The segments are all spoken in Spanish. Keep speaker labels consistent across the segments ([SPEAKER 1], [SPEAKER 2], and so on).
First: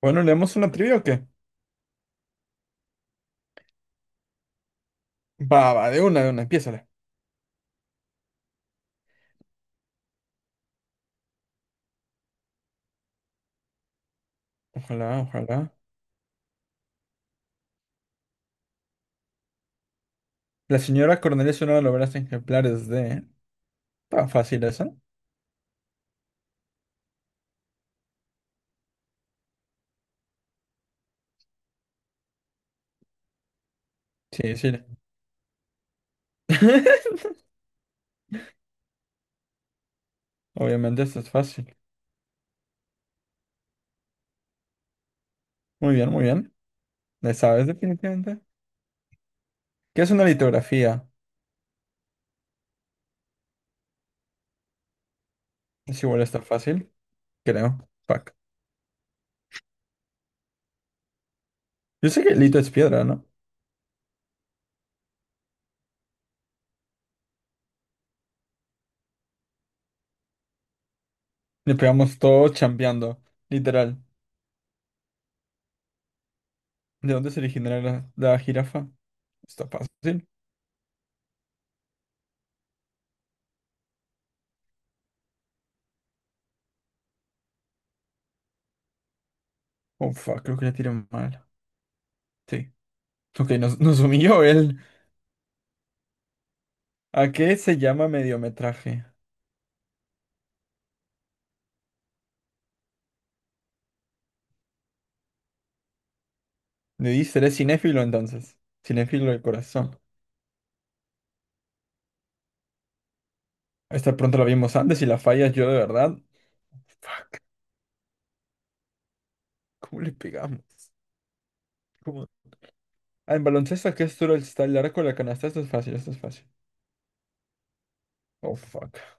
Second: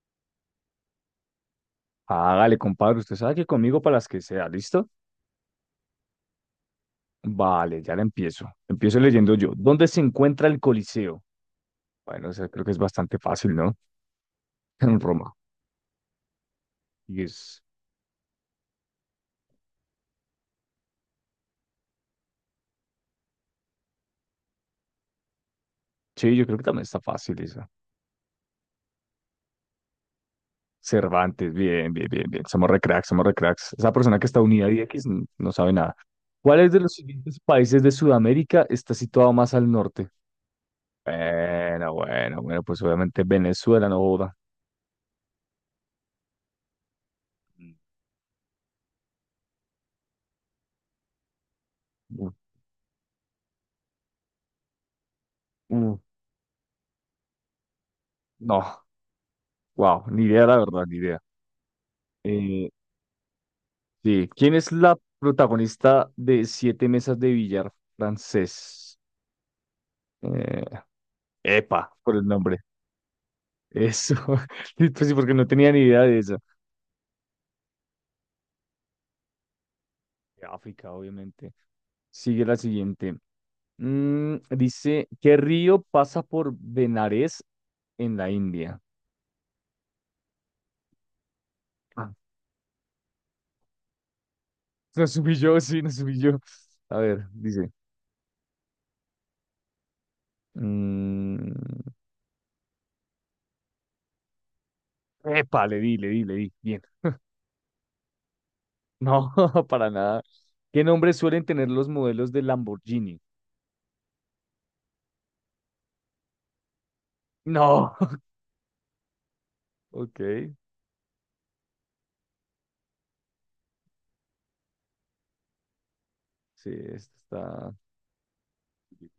[SPEAKER 1] Bueno, ¿leemos una trivia o qué?
[SPEAKER 2] Hágale, compadre, usted sabe que conmigo para las que sea, ¿listo?
[SPEAKER 1] Va, va, de una, empiézale.
[SPEAKER 2] Vale, ya la empiezo. Empiezo leyendo yo. ¿Dónde se encuentra el Coliseo? Bueno, o sea, creo que es bastante fácil, ¿no? En
[SPEAKER 1] Ojalá,
[SPEAKER 2] Roma.
[SPEAKER 1] ojalá.
[SPEAKER 2] Y es...
[SPEAKER 1] La señora Cornelia es una de las obras ejemplares de. Está fácil esa.
[SPEAKER 2] Sí, yo creo que también está fácil esa. Cervantes, bien, bien, bien, bien. Somos re cracks, somos re cracks. Esa persona que está
[SPEAKER 1] Sí,
[SPEAKER 2] unida a
[SPEAKER 1] sí.
[SPEAKER 2] X no sabe nada. ¿Cuál es de los siguientes países de Sudamérica está situado más al norte?
[SPEAKER 1] Obviamente esto es fácil.
[SPEAKER 2] Bueno, bueno, bueno, pues obviamente Venezuela no joda.
[SPEAKER 1] Muy bien, muy bien. ¿Le sabes
[SPEAKER 2] Mm,
[SPEAKER 1] definitivamente? ¿Qué es una litografía?
[SPEAKER 2] mm, mm,
[SPEAKER 1] Es igual está fácil, creo. Fuck.
[SPEAKER 2] no, wow, ni idea, la verdad, ni idea.
[SPEAKER 1] Yo sé que lito
[SPEAKER 2] Eh,
[SPEAKER 1] es piedra, ¿no?
[SPEAKER 2] sí. ¿Quién es la protagonista de Siete Mesas de Billar francés? Eh,
[SPEAKER 1] Le
[SPEAKER 2] Epa, por
[SPEAKER 1] pegamos
[SPEAKER 2] el
[SPEAKER 1] todo
[SPEAKER 2] nombre.
[SPEAKER 1] chambeando. Literal.
[SPEAKER 2] Eso. Sí, pues sí, porque no tenía ni idea de eso.
[SPEAKER 1] ¿De dónde se originará la jirafa? Está fácil.
[SPEAKER 2] De África, obviamente. Sigue la siguiente. Dice, ¿qué río pasa por Benares en la India?
[SPEAKER 1] Oh, fuck, creo que la tiré mal.
[SPEAKER 2] Ah,
[SPEAKER 1] Sí. Ok, nos humilló él.
[SPEAKER 2] nos subí yo, sí, nos subí yo. A ver,
[SPEAKER 1] ¿A qué
[SPEAKER 2] dice.
[SPEAKER 1] se llama mediometraje?
[SPEAKER 2] mm, Epa, le di, le di, le di. Bien.
[SPEAKER 1] Me dice, eres cinéfilo entonces. Cinéfilo
[SPEAKER 2] No,
[SPEAKER 1] de
[SPEAKER 2] para
[SPEAKER 1] corazón.
[SPEAKER 2] nada. ¿Qué nombres suelen tener los modelos de Lamborghini?
[SPEAKER 1] Esta pronto la vimos antes y la fallas yo de verdad. Fuck,
[SPEAKER 2] No.
[SPEAKER 1] ¿cómo le
[SPEAKER 2] Ok,
[SPEAKER 1] pegamos? ¿Cómo? Ah, en baloncesto, ¿a ¿qué es duro está el arco de la canasta? Esto es fácil, esto es fácil.
[SPEAKER 2] sí, esto está.
[SPEAKER 1] Oh, fuck.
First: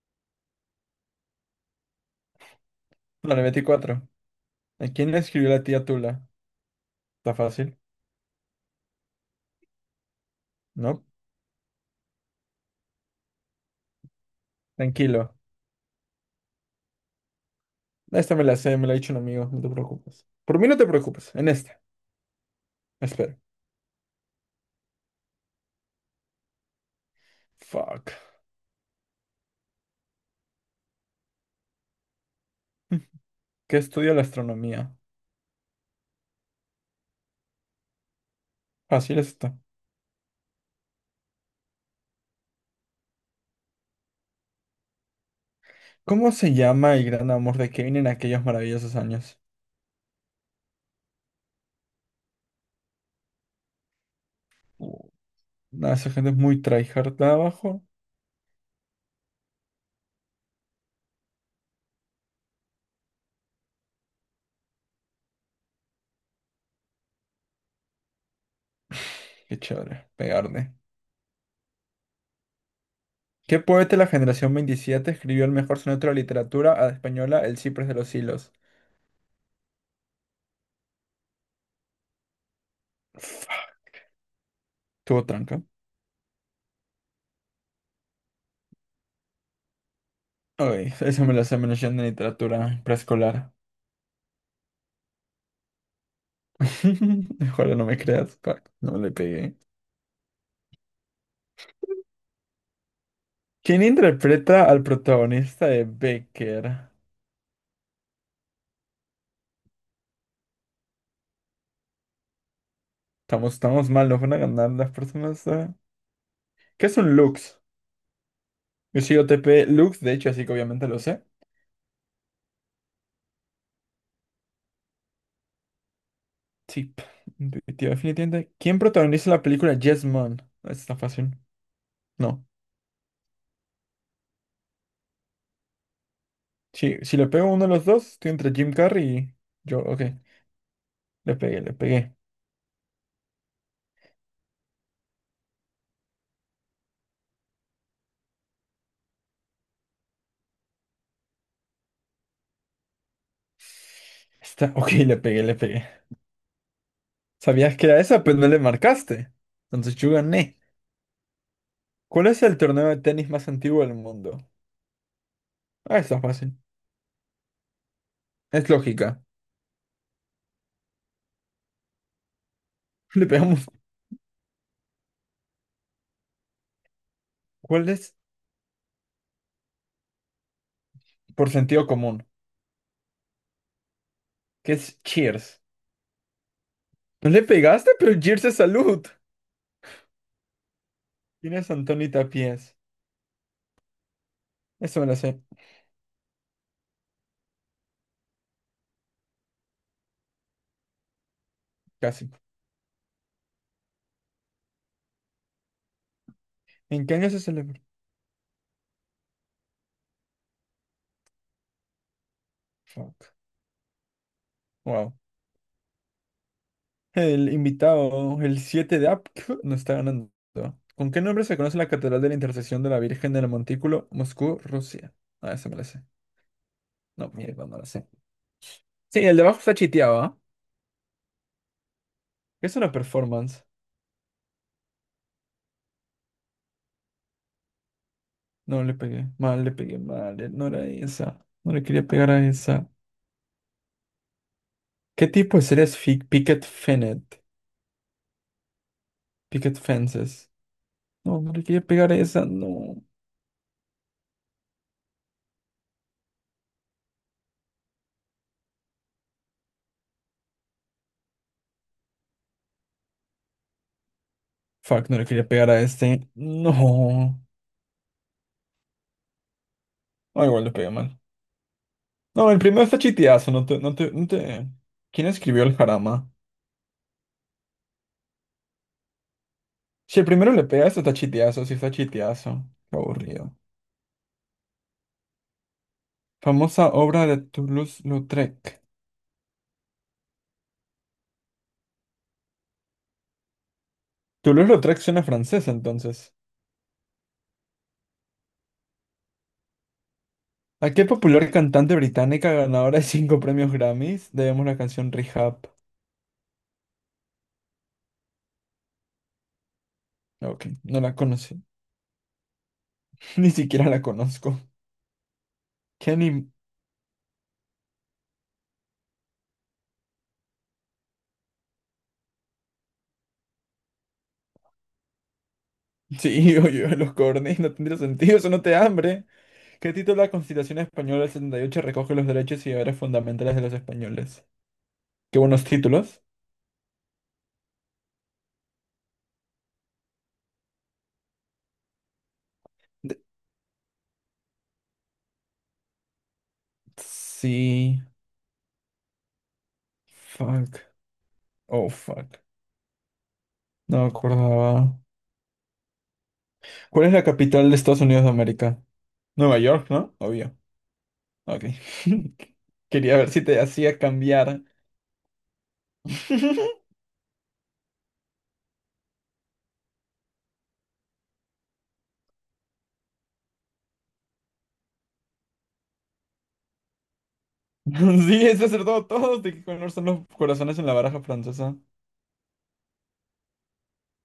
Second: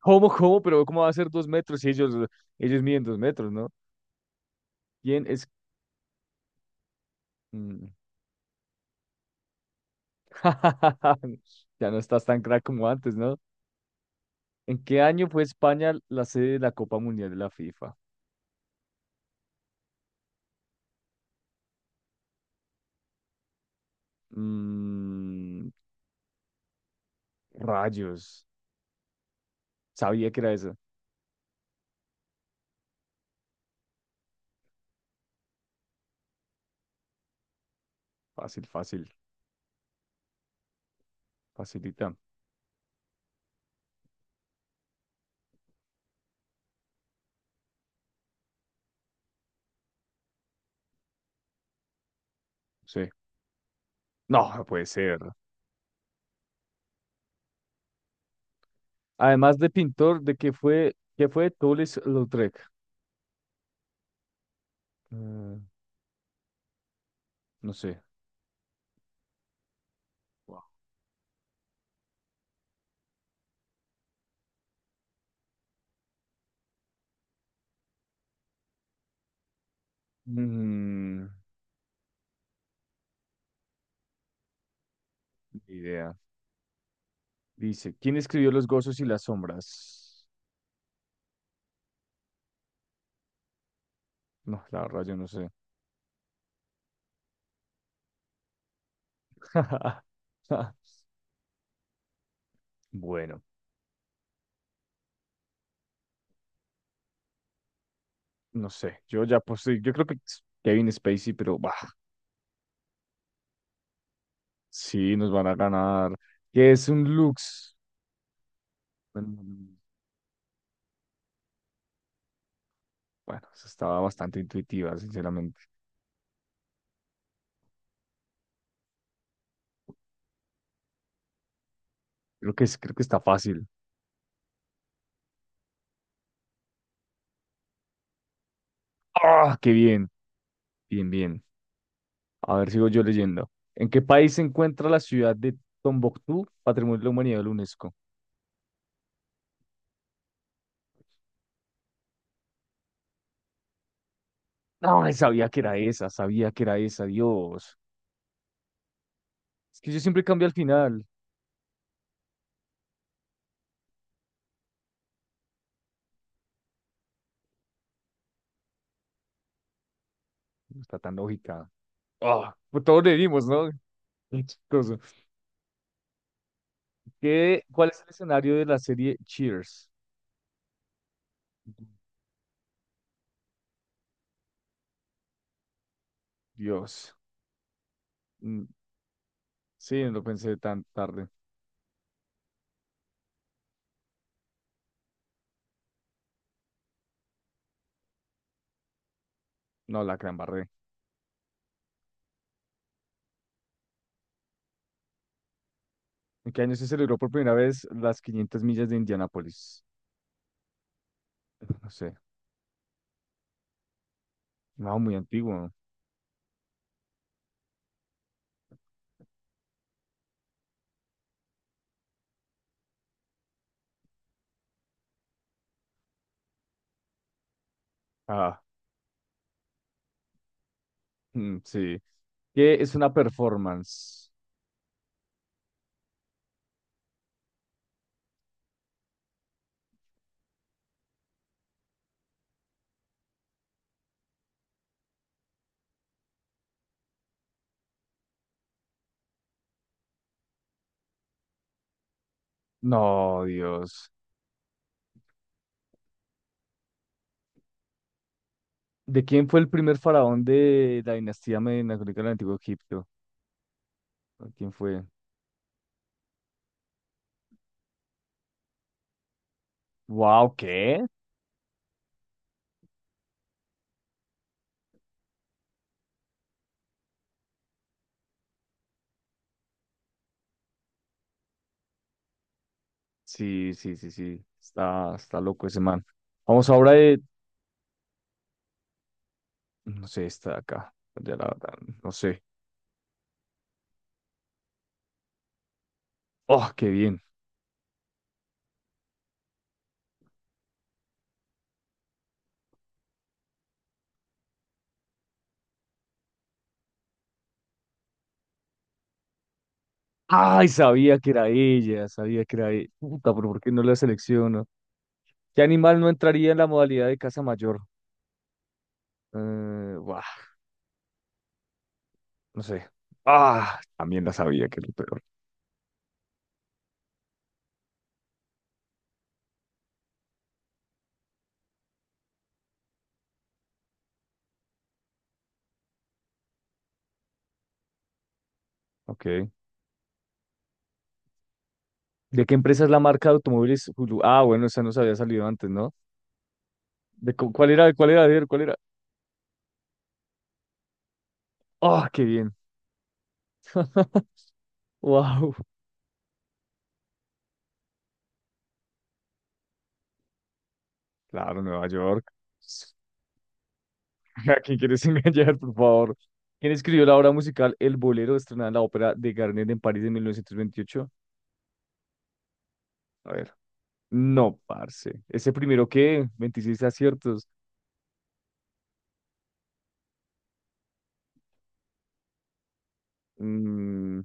[SPEAKER 2] ¿Cómo, cómo? Pero ¿cómo va a ser 2 metros si ellos miden dos
[SPEAKER 1] Bueno, la
[SPEAKER 2] metros, ¿no?
[SPEAKER 1] 24. ¿A quién le
[SPEAKER 2] ¿Quién es?
[SPEAKER 1] escribió la tía Tula? ¿Está fácil?
[SPEAKER 2] Mm.
[SPEAKER 1] ¿No?
[SPEAKER 2] Ya no estás tan crack como antes, ¿no? ¿En qué año
[SPEAKER 1] Tranquilo.
[SPEAKER 2] fue España la sede de la Copa Mundial de la FIFA?
[SPEAKER 1] Esta me la sé, me la ha dicho un amigo, no te preocupes. Por mí no te preocupes, en esta. Espera.
[SPEAKER 2] Mm,
[SPEAKER 1] Fuck.
[SPEAKER 2] Rayos. Sabía que era esa.
[SPEAKER 1] ¿Qué estudia la astronomía?
[SPEAKER 2] Fácil, fácil,
[SPEAKER 1] Fácil esto.
[SPEAKER 2] facilita.
[SPEAKER 1] ¿Cómo se llama el gran amor de Kevin en aquellos maravillosos años?
[SPEAKER 2] Sí. No, no puede
[SPEAKER 1] Uh,
[SPEAKER 2] ser.
[SPEAKER 1] Nada, esa gente es muy tryhard de abajo.
[SPEAKER 2] Además de pintor, qué fue Toulouse-Lautrec? Eh, no sé.
[SPEAKER 1] Qué chévere,
[SPEAKER 2] Wow.
[SPEAKER 1] pegarle. ¿Qué poeta de la generación 27 escribió el mejor soneto de la literatura a la española, El Ciprés de los Hilos?
[SPEAKER 2] Mm,
[SPEAKER 1] Fuck, tuvo
[SPEAKER 2] Ni
[SPEAKER 1] tranca.
[SPEAKER 2] idea. Dice, ¿quién escribió Los gozos y las sombras?
[SPEAKER 1] Ay, eso me lo hace menos en literatura preescolar.
[SPEAKER 2] No, la verdad, yo no sé.
[SPEAKER 1] Ojalá no me creas. Fuck, no le pegué.
[SPEAKER 2] Bueno,
[SPEAKER 1] ¿Quién interpreta al protagonista de Becker?
[SPEAKER 2] no sé. Yo ya posé, yo creo que es Kevin Spacey, pero bah,
[SPEAKER 1] Estamos, estamos mal, nos van a ganar las
[SPEAKER 2] sí, nos van
[SPEAKER 1] personas.
[SPEAKER 2] a ganar. ¿Qué
[SPEAKER 1] ¿Qué
[SPEAKER 2] es
[SPEAKER 1] es
[SPEAKER 2] un
[SPEAKER 1] un Lux?
[SPEAKER 2] Lux?
[SPEAKER 1] Sí,
[SPEAKER 2] Bueno,
[SPEAKER 1] OTP Lux, de hecho, así que obviamente lo sé.
[SPEAKER 2] bueno, esa estaba bastante intuitiva, sinceramente.
[SPEAKER 1] Sí, intuitivo, definitivamente. ¿Quién protagoniza la película Yes Man? Esta está fácil. No.
[SPEAKER 2] Creo que está fácil.
[SPEAKER 1] Sí, si le pego a uno de los dos, estoy entre Jim Carrey y
[SPEAKER 2] ¡Ah, qué
[SPEAKER 1] yo. Ok,
[SPEAKER 2] bien! Bien,
[SPEAKER 1] le
[SPEAKER 2] bien.
[SPEAKER 1] pegué, le pegué.
[SPEAKER 2] A ver, sigo yo leyendo. ¿En qué país se encuentra la ciudad de Tombuctú, Patrimonio de la Humanidad de la UNESCO?
[SPEAKER 1] Está, ok,
[SPEAKER 2] No,
[SPEAKER 1] le pegué,
[SPEAKER 2] sabía
[SPEAKER 1] le
[SPEAKER 2] que era
[SPEAKER 1] pegué.
[SPEAKER 2] esa, sabía que era esa,
[SPEAKER 1] Sabías
[SPEAKER 2] Dios.
[SPEAKER 1] que era esa, pero no le marcaste.
[SPEAKER 2] Es que
[SPEAKER 1] Entonces
[SPEAKER 2] yo
[SPEAKER 1] yo
[SPEAKER 2] siempre cambio al
[SPEAKER 1] gané.
[SPEAKER 2] final.
[SPEAKER 1] ¿Cuál es el torneo de tenis más antiguo del mundo? Ah, está fácil. Es lógica.
[SPEAKER 2] No está tan lógica. Ah, pues todos le
[SPEAKER 1] Le
[SPEAKER 2] dimos,
[SPEAKER 1] pegamos.
[SPEAKER 2] ¿no? Qué chistoso. ¿Qué-
[SPEAKER 1] ¿Cuál
[SPEAKER 2] cuál es el
[SPEAKER 1] es
[SPEAKER 2] escenario de la serie Cheers?
[SPEAKER 1] por sentido común? ¿Qué es Cheers?
[SPEAKER 2] Dios.
[SPEAKER 1] No le pegaste, pero Cheers es
[SPEAKER 2] Mm,
[SPEAKER 1] salud.
[SPEAKER 2] Sí, no lo pensé tan tarde.
[SPEAKER 1] ¿Quién es Antoni Tapies, eso me lo sé
[SPEAKER 2] No, la gran barré.
[SPEAKER 1] casi.
[SPEAKER 2] ¿En qué año se
[SPEAKER 1] ¿En qué
[SPEAKER 2] celebró por
[SPEAKER 1] año se
[SPEAKER 2] primera
[SPEAKER 1] celebró?
[SPEAKER 2] vez las 500 millas de Indianápolis? No sé.
[SPEAKER 1] Fuck.
[SPEAKER 2] No, muy
[SPEAKER 1] Wow.
[SPEAKER 2] antiguo.
[SPEAKER 1] El invitado, el 7 de AP, no está ganando. ¿Con qué nombre se conoce la Catedral de la Intersección de la Virgen del Montículo, Moscú, Rusia? Ah, eso me lo sé. No, mierda, no lo sé.
[SPEAKER 2] Ah,
[SPEAKER 1] Sí, el de abajo está chiteado, ¿ah?
[SPEAKER 2] mm, sí. ¿Qué
[SPEAKER 1] Es una
[SPEAKER 2] es una
[SPEAKER 1] performance.
[SPEAKER 2] performance?
[SPEAKER 1] No le pegué. Mal, le pegué mal. No era esa. No le quería pegar a esa. ¿Qué tipo de serie es Picket Fennet, Picket Fences. No, no le quería pegar a esa. No.
[SPEAKER 2] No, Dios. ¿De quién fue el primer faraón de la dinastía media del Antiguo Egipto? ¿Quién fue?
[SPEAKER 1] Fuck, no le quería pegar a este. No. Ah,
[SPEAKER 2] Wow,
[SPEAKER 1] igual le pegué
[SPEAKER 2] ¿qué?
[SPEAKER 1] mal. No, el primero está chiteazo, no te, no te, no te. ¿Quién escribió el jarama? Si el primero le pegas, está chiteazo, sí está chiteazo. Qué aburrido.
[SPEAKER 2] Sí, sí, sí, sí. Está loco ese man. Vamos
[SPEAKER 1] Famosa
[SPEAKER 2] ahora de.
[SPEAKER 1] obra de Toulouse-Lautrec.
[SPEAKER 2] No sé, está de acá. Ya la verdad, no sé.
[SPEAKER 1] Toulouse-Lautrec suena francés, entonces.
[SPEAKER 2] Oh, qué bien.
[SPEAKER 1] ¿A qué popular cantante británica ganadora de cinco premios Grammys debemos la canción Rehab? Ah, ok,
[SPEAKER 2] Ay,
[SPEAKER 1] no la
[SPEAKER 2] sabía que era
[SPEAKER 1] conocí.
[SPEAKER 2] ella, sabía que era ella. Puta, pero
[SPEAKER 1] Ni
[SPEAKER 2] ¿por qué no
[SPEAKER 1] siquiera
[SPEAKER 2] la
[SPEAKER 1] la conozco.
[SPEAKER 2] selecciono? ¿Qué animal no
[SPEAKER 1] ¿Qué
[SPEAKER 2] entraría
[SPEAKER 1] anim...
[SPEAKER 2] en la modalidad de caza mayor? Buah, no sé. Ah, también la sabía que era lo peor.
[SPEAKER 1] Sí, oye, los cornes, no tendría sentido, eso no te da hambre. ¿Qué título de la Constitución Española del 78 recoge los derechos y deberes fundamentales de los españoles? Qué buenos títulos.
[SPEAKER 2] Ok. ¿De qué empresa es la
[SPEAKER 1] De-
[SPEAKER 2] marca de automóviles Hulu? Ah, bueno, esa nos había salido antes, ¿no? ¿Cuál era?
[SPEAKER 1] Sí.
[SPEAKER 2] ¿Cuál era? A ver, ¿cuál era?
[SPEAKER 1] Fuck. Oh,
[SPEAKER 2] ¡Ah, qué
[SPEAKER 1] fuck.
[SPEAKER 2] bien!
[SPEAKER 1] No me acordaba.
[SPEAKER 2] ¡Wow!
[SPEAKER 1] ¿Cuál es la capital de Estados Unidos de América? Nueva York, ¿no? Obvio.
[SPEAKER 2] Claro,
[SPEAKER 1] Ok.
[SPEAKER 2] Nueva York.
[SPEAKER 1] Quería ver si te hacía
[SPEAKER 2] ¿A
[SPEAKER 1] cambiar.
[SPEAKER 2] quién quieres engañar, por favor? ¿Quién escribió la obra musical El Bolero, estrenada en la ópera de Garnier en París de 1928? A ver. No, parce. ¿Ese primero qué? 26 aciertos.
[SPEAKER 1] Sí, es acertado todos. ¿De qué color son los corazones en la baraja francesa?
[SPEAKER 2] Mm,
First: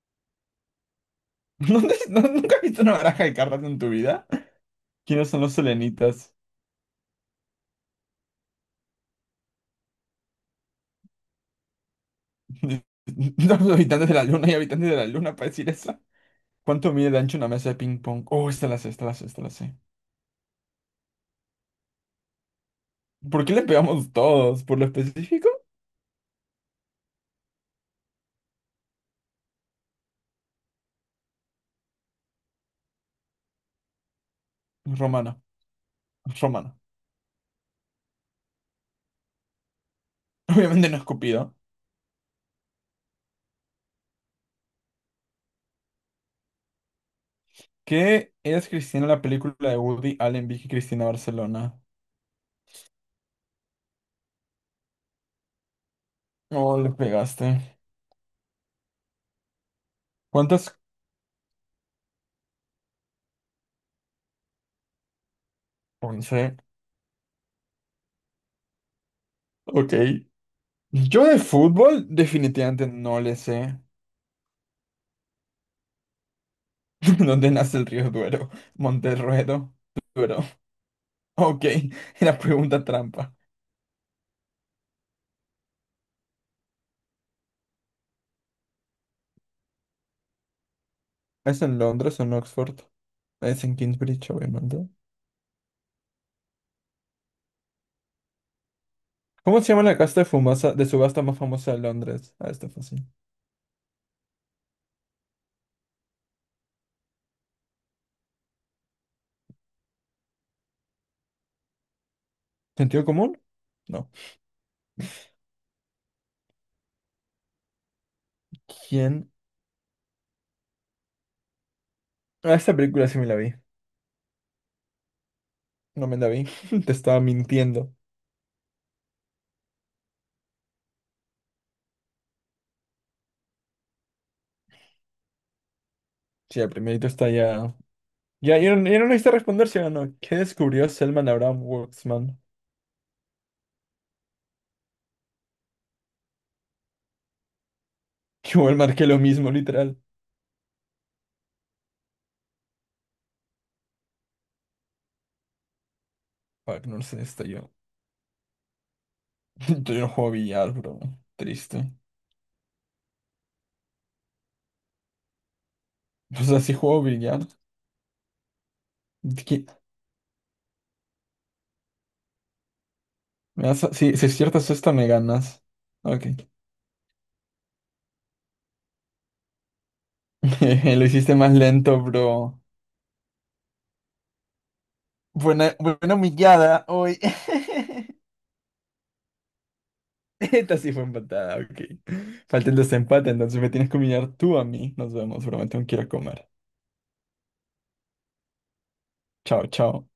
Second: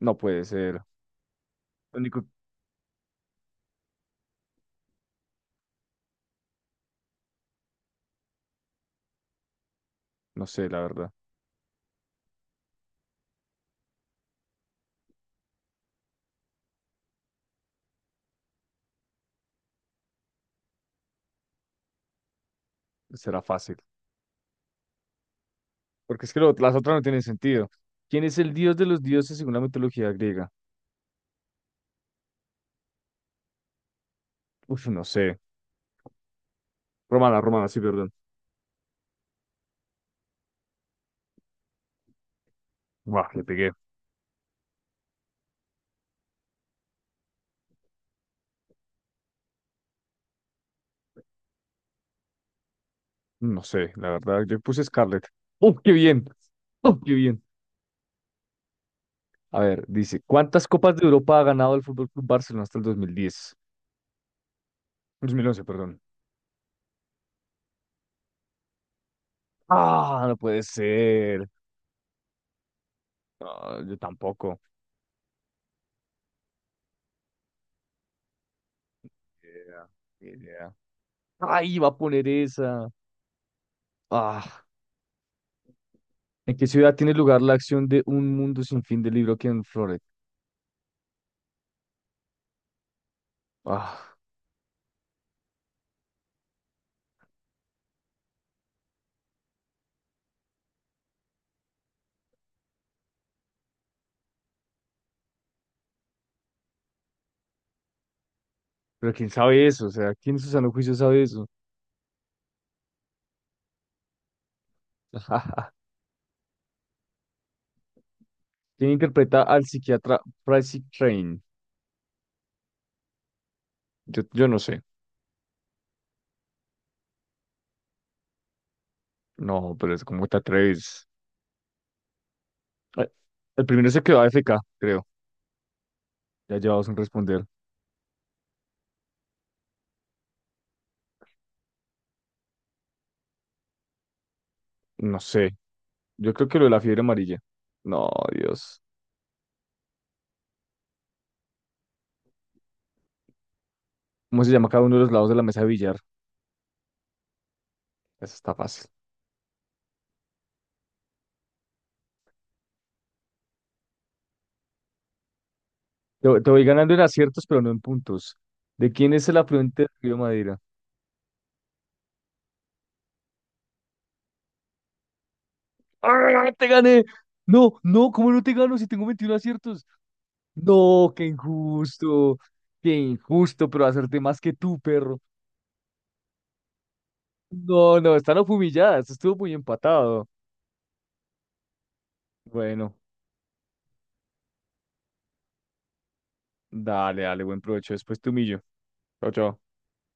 [SPEAKER 2] no puede ser. Lo único,
[SPEAKER 1] ¿Nunca has visto una baraja de cartas en tu vida? ¿Quiénes son los selenitas?
[SPEAKER 2] no sé, la verdad.
[SPEAKER 1] Los habitantes de la luna y habitantes de la luna para decir eso. ¿Cuánto mide de ancho una mesa de ping pong? Oh, esta la sé, esta la sé, esta la sé.
[SPEAKER 2] Será
[SPEAKER 1] ¿Por qué le
[SPEAKER 2] fácil.
[SPEAKER 1] pegamos todos? ¿Por lo específico?
[SPEAKER 2] Porque es que las otras no tienen sentido. ¿Quién es el dios de los dioses según la mitología griega? Uf, no sé.
[SPEAKER 1] Romano. Romano.
[SPEAKER 2] Romana, Romana, sí, perdón.
[SPEAKER 1] Obviamente no escupido.
[SPEAKER 2] Buah, le pegué.
[SPEAKER 1] ¿Qué es Cristina la película de Woody Allen, Vicky Cristina Barcelona?
[SPEAKER 2] No sé, la verdad, yo puse Scarlett. ¡Uf, qué bien!
[SPEAKER 1] Oh, le
[SPEAKER 2] ¡Uf, qué bien!
[SPEAKER 1] pegaste.
[SPEAKER 2] A ver, dice, ¿cuántas
[SPEAKER 1] ¿Cuántas?
[SPEAKER 2] Copas de Europa ha ganado el Fútbol Club Barcelona hasta el 2010, 2011, perdón?
[SPEAKER 1] 11. Ok.
[SPEAKER 2] ¡Ah, no puede
[SPEAKER 1] Yo de
[SPEAKER 2] ser!
[SPEAKER 1] fútbol definitivamente no le sé.
[SPEAKER 2] Ah, yo tampoco.
[SPEAKER 1] ¿Dónde nace el río Duero?
[SPEAKER 2] Ni
[SPEAKER 1] Monterruedo.
[SPEAKER 2] idea, ni
[SPEAKER 1] Duero.
[SPEAKER 2] idea.
[SPEAKER 1] Ok.
[SPEAKER 2] ¡Ay, iba a poner
[SPEAKER 1] Era pregunta
[SPEAKER 2] esa!
[SPEAKER 1] trampa.
[SPEAKER 2] ¡Ah! ¿En qué ciudad tiene lugar la acción de Un Mundo Sin Fin del libro Ken Floret?
[SPEAKER 1] ¿Es en Londres o en Oxford? Es en
[SPEAKER 2] ¡Ah!
[SPEAKER 1] Kingsbridge, obviamente. ¿Cómo se llama la casa de subasta más famosa de Londres? Ah, está fácil.
[SPEAKER 2] Pero ¿quién sabe eso? O sea, ¿quién en su sano juicio sabe eso?
[SPEAKER 1] ¿Sentido común? No.
[SPEAKER 2] ¿Quién
[SPEAKER 1] ¿Quién?
[SPEAKER 2] interpreta al psiquiatra Pricey Train?
[SPEAKER 1] Ah, esta película sí me la vi.
[SPEAKER 2] Yo no sé.
[SPEAKER 1] No me la vi. Te estaba mintiendo.
[SPEAKER 2] No, pero es como te atreves. Ay, el primero se quedó AFK, creo. Ya
[SPEAKER 1] Sí, el
[SPEAKER 2] llevamos sin
[SPEAKER 1] primerito está
[SPEAKER 2] responder.
[SPEAKER 1] ya. Ya, ya, no ya no necesito responder si o no. ¿Qué descubrió Selman Abraham Waxman?
[SPEAKER 2] No sé. Yo creo que lo de la fiebre amarilla. No,
[SPEAKER 1] Que igual
[SPEAKER 2] Dios.
[SPEAKER 1] marqué lo mismo, literal.
[SPEAKER 2] ¿Cómo se llama cada uno de los lados de la mesa de billar?
[SPEAKER 1] Fuck, no sé, está yo.
[SPEAKER 2] Eso está fácil.
[SPEAKER 1] Yo no juego billar, bro. Triste.
[SPEAKER 2] Te,
[SPEAKER 1] O
[SPEAKER 2] te
[SPEAKER 1] sea,
[SPEAKER 2] voy
[SPEAKER 1] si
[SPEAKER 2] ganando en
[SPEAKER 1] juego billar.
[SPEAKER 2] aciertos, pero no en puntos. ¿De quién es el
[SPEAKER 1] ¿Qué?
[SPEAKER 2] afluente del río Madeira?
[SPEAKER 1] Si, si aciertas esta, me ganas. Ok.
[SPEAKER 2] ¡Ah, te gané! No, no, ¿cómo no te gano si tengo 21 aciertos?
[SPEAKER 1] Lo
[SPEAKER 2] No, qué
[SPEAKER 1] hiciste más lento,
[SPEAKER 2] injusto.
[SPEAKER 1] bro.
[SPEAKER 2] Qué injusto, pero hacerte más que tú, perro.
[SPEAKER 1] Buena, buena humillada hoy.
[SPEAKER 2] No, no, están humilladas. Estuvo muy empatado.
[SPEAKER 1] Esta sí fue empatada, ok. Falta el
[SPEAKER 2] Bueno,
[SPEAKER 1] desempate, entonces me tienes que humillar tú a mí. Nos vemos, bro. Me tengo que ir a comer.
[SPEAKER 2] dale, dale, buen provecho. Después te humillo. Chao, chao.
[SPEAKER 1] Chao, chao.